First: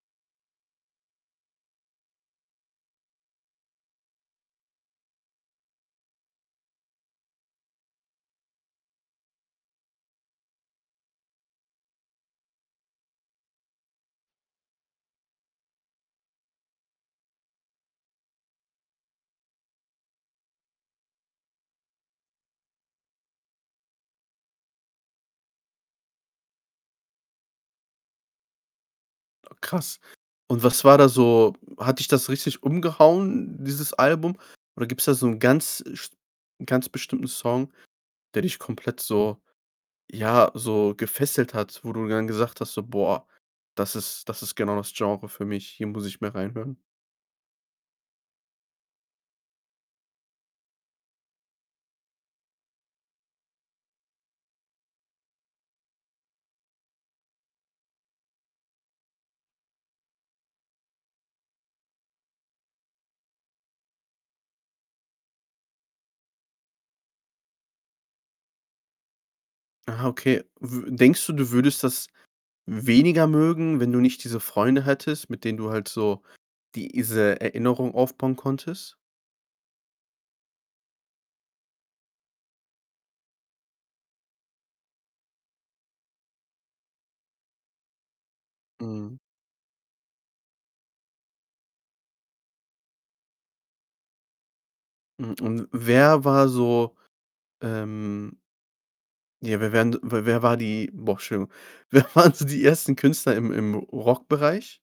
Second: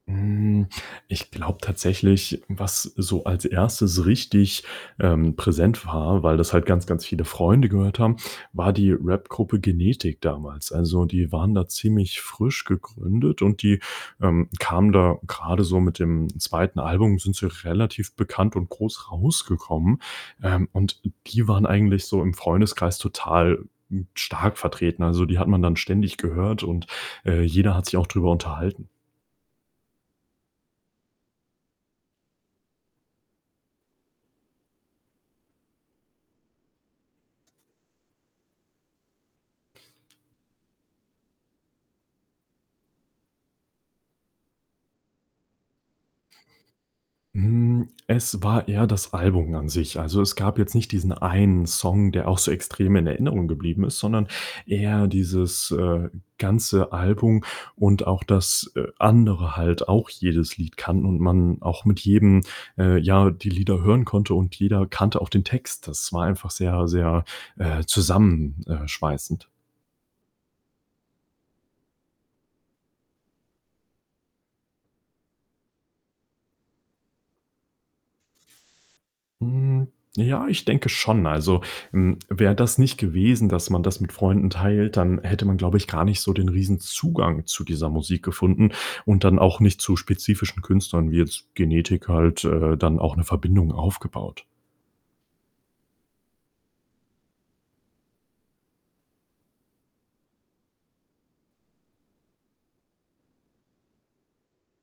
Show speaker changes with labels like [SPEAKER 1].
[SPEAKER 1] Hm, ich glaube tatsächlich, was so als 1. richtig, ähm, präsent war, weil das halt ganz, ganz viele Freunde gehört haben, war die Rap-Gruppe „Genetik“ damals. Also, die waren da ziemlich frisch gegründet und die, ähm, kamen da grade so mit dem 2. Album, sind sie relativ bekannt und groß rausgekommen. Ähm, und die waren eigentlich so im Freundeskreis total, hm, stark vertreten. Also, die hat man dann ständig gehört und, äh, jeder hat sich auch drüber unterhalten.
[SPEAKER 2] Krass. Und was war da so hat dich das richtig umgehauen, dieses Album? Oder gibt's da so 'n ganz, äh, Sp ganz bestimmten Song, der dich komplett so ja, so gefesselt hat, wo du dann gesagt hast, so: „Boah, das ist das ist genau das Genre für mich. Hier muss ich mehr reinhören.“
[SPEAKER 1] Hm, es war eher das Album an sich. Also, es gab jetzt nicht diesen einen Song, der auch so extrem in Erinnerung geblieben ist, sondern eher dieses, äh, ganze Album und auch, dass, äh, andere halt auch jedes Lied kannten und man auch mit jedem, äh, ja, die Lieder hören konnte und jeder kannte auch den Text. Das war einfach sehr, sehr, äh, zusammen, äh, schweißend.
[SPEAKER 2] Ah, okay. W denkst du, du würdest das weniger mögen, wenn du nicht diese Freunde hättest, mit denen du halt so diese Erinnerung aufbauen konntest?
[SPEAKER 1] Hm, ja, ich denke schon. Also, hm, wäre das nicht gewesen, dass man das mit Freunden teilt, dann hätte man, glaube ich, gar nicht so den riesen Zugang zu dieser Musik gefunden
[SPEAKER 2] Mhm.
[SPEAKER 1] und dann auch nicht zu spezifischen Künstlern wie jetzt „Genetik“ halt, äh, dann auch 'ne Verbindung aufgebaut.
[SPEAKER 2] Hm, und wer war so, ähm ja, wer wären d wer war die boah, Entschuldigung. Wer waren so die 1. Künstler im im Rockbereich?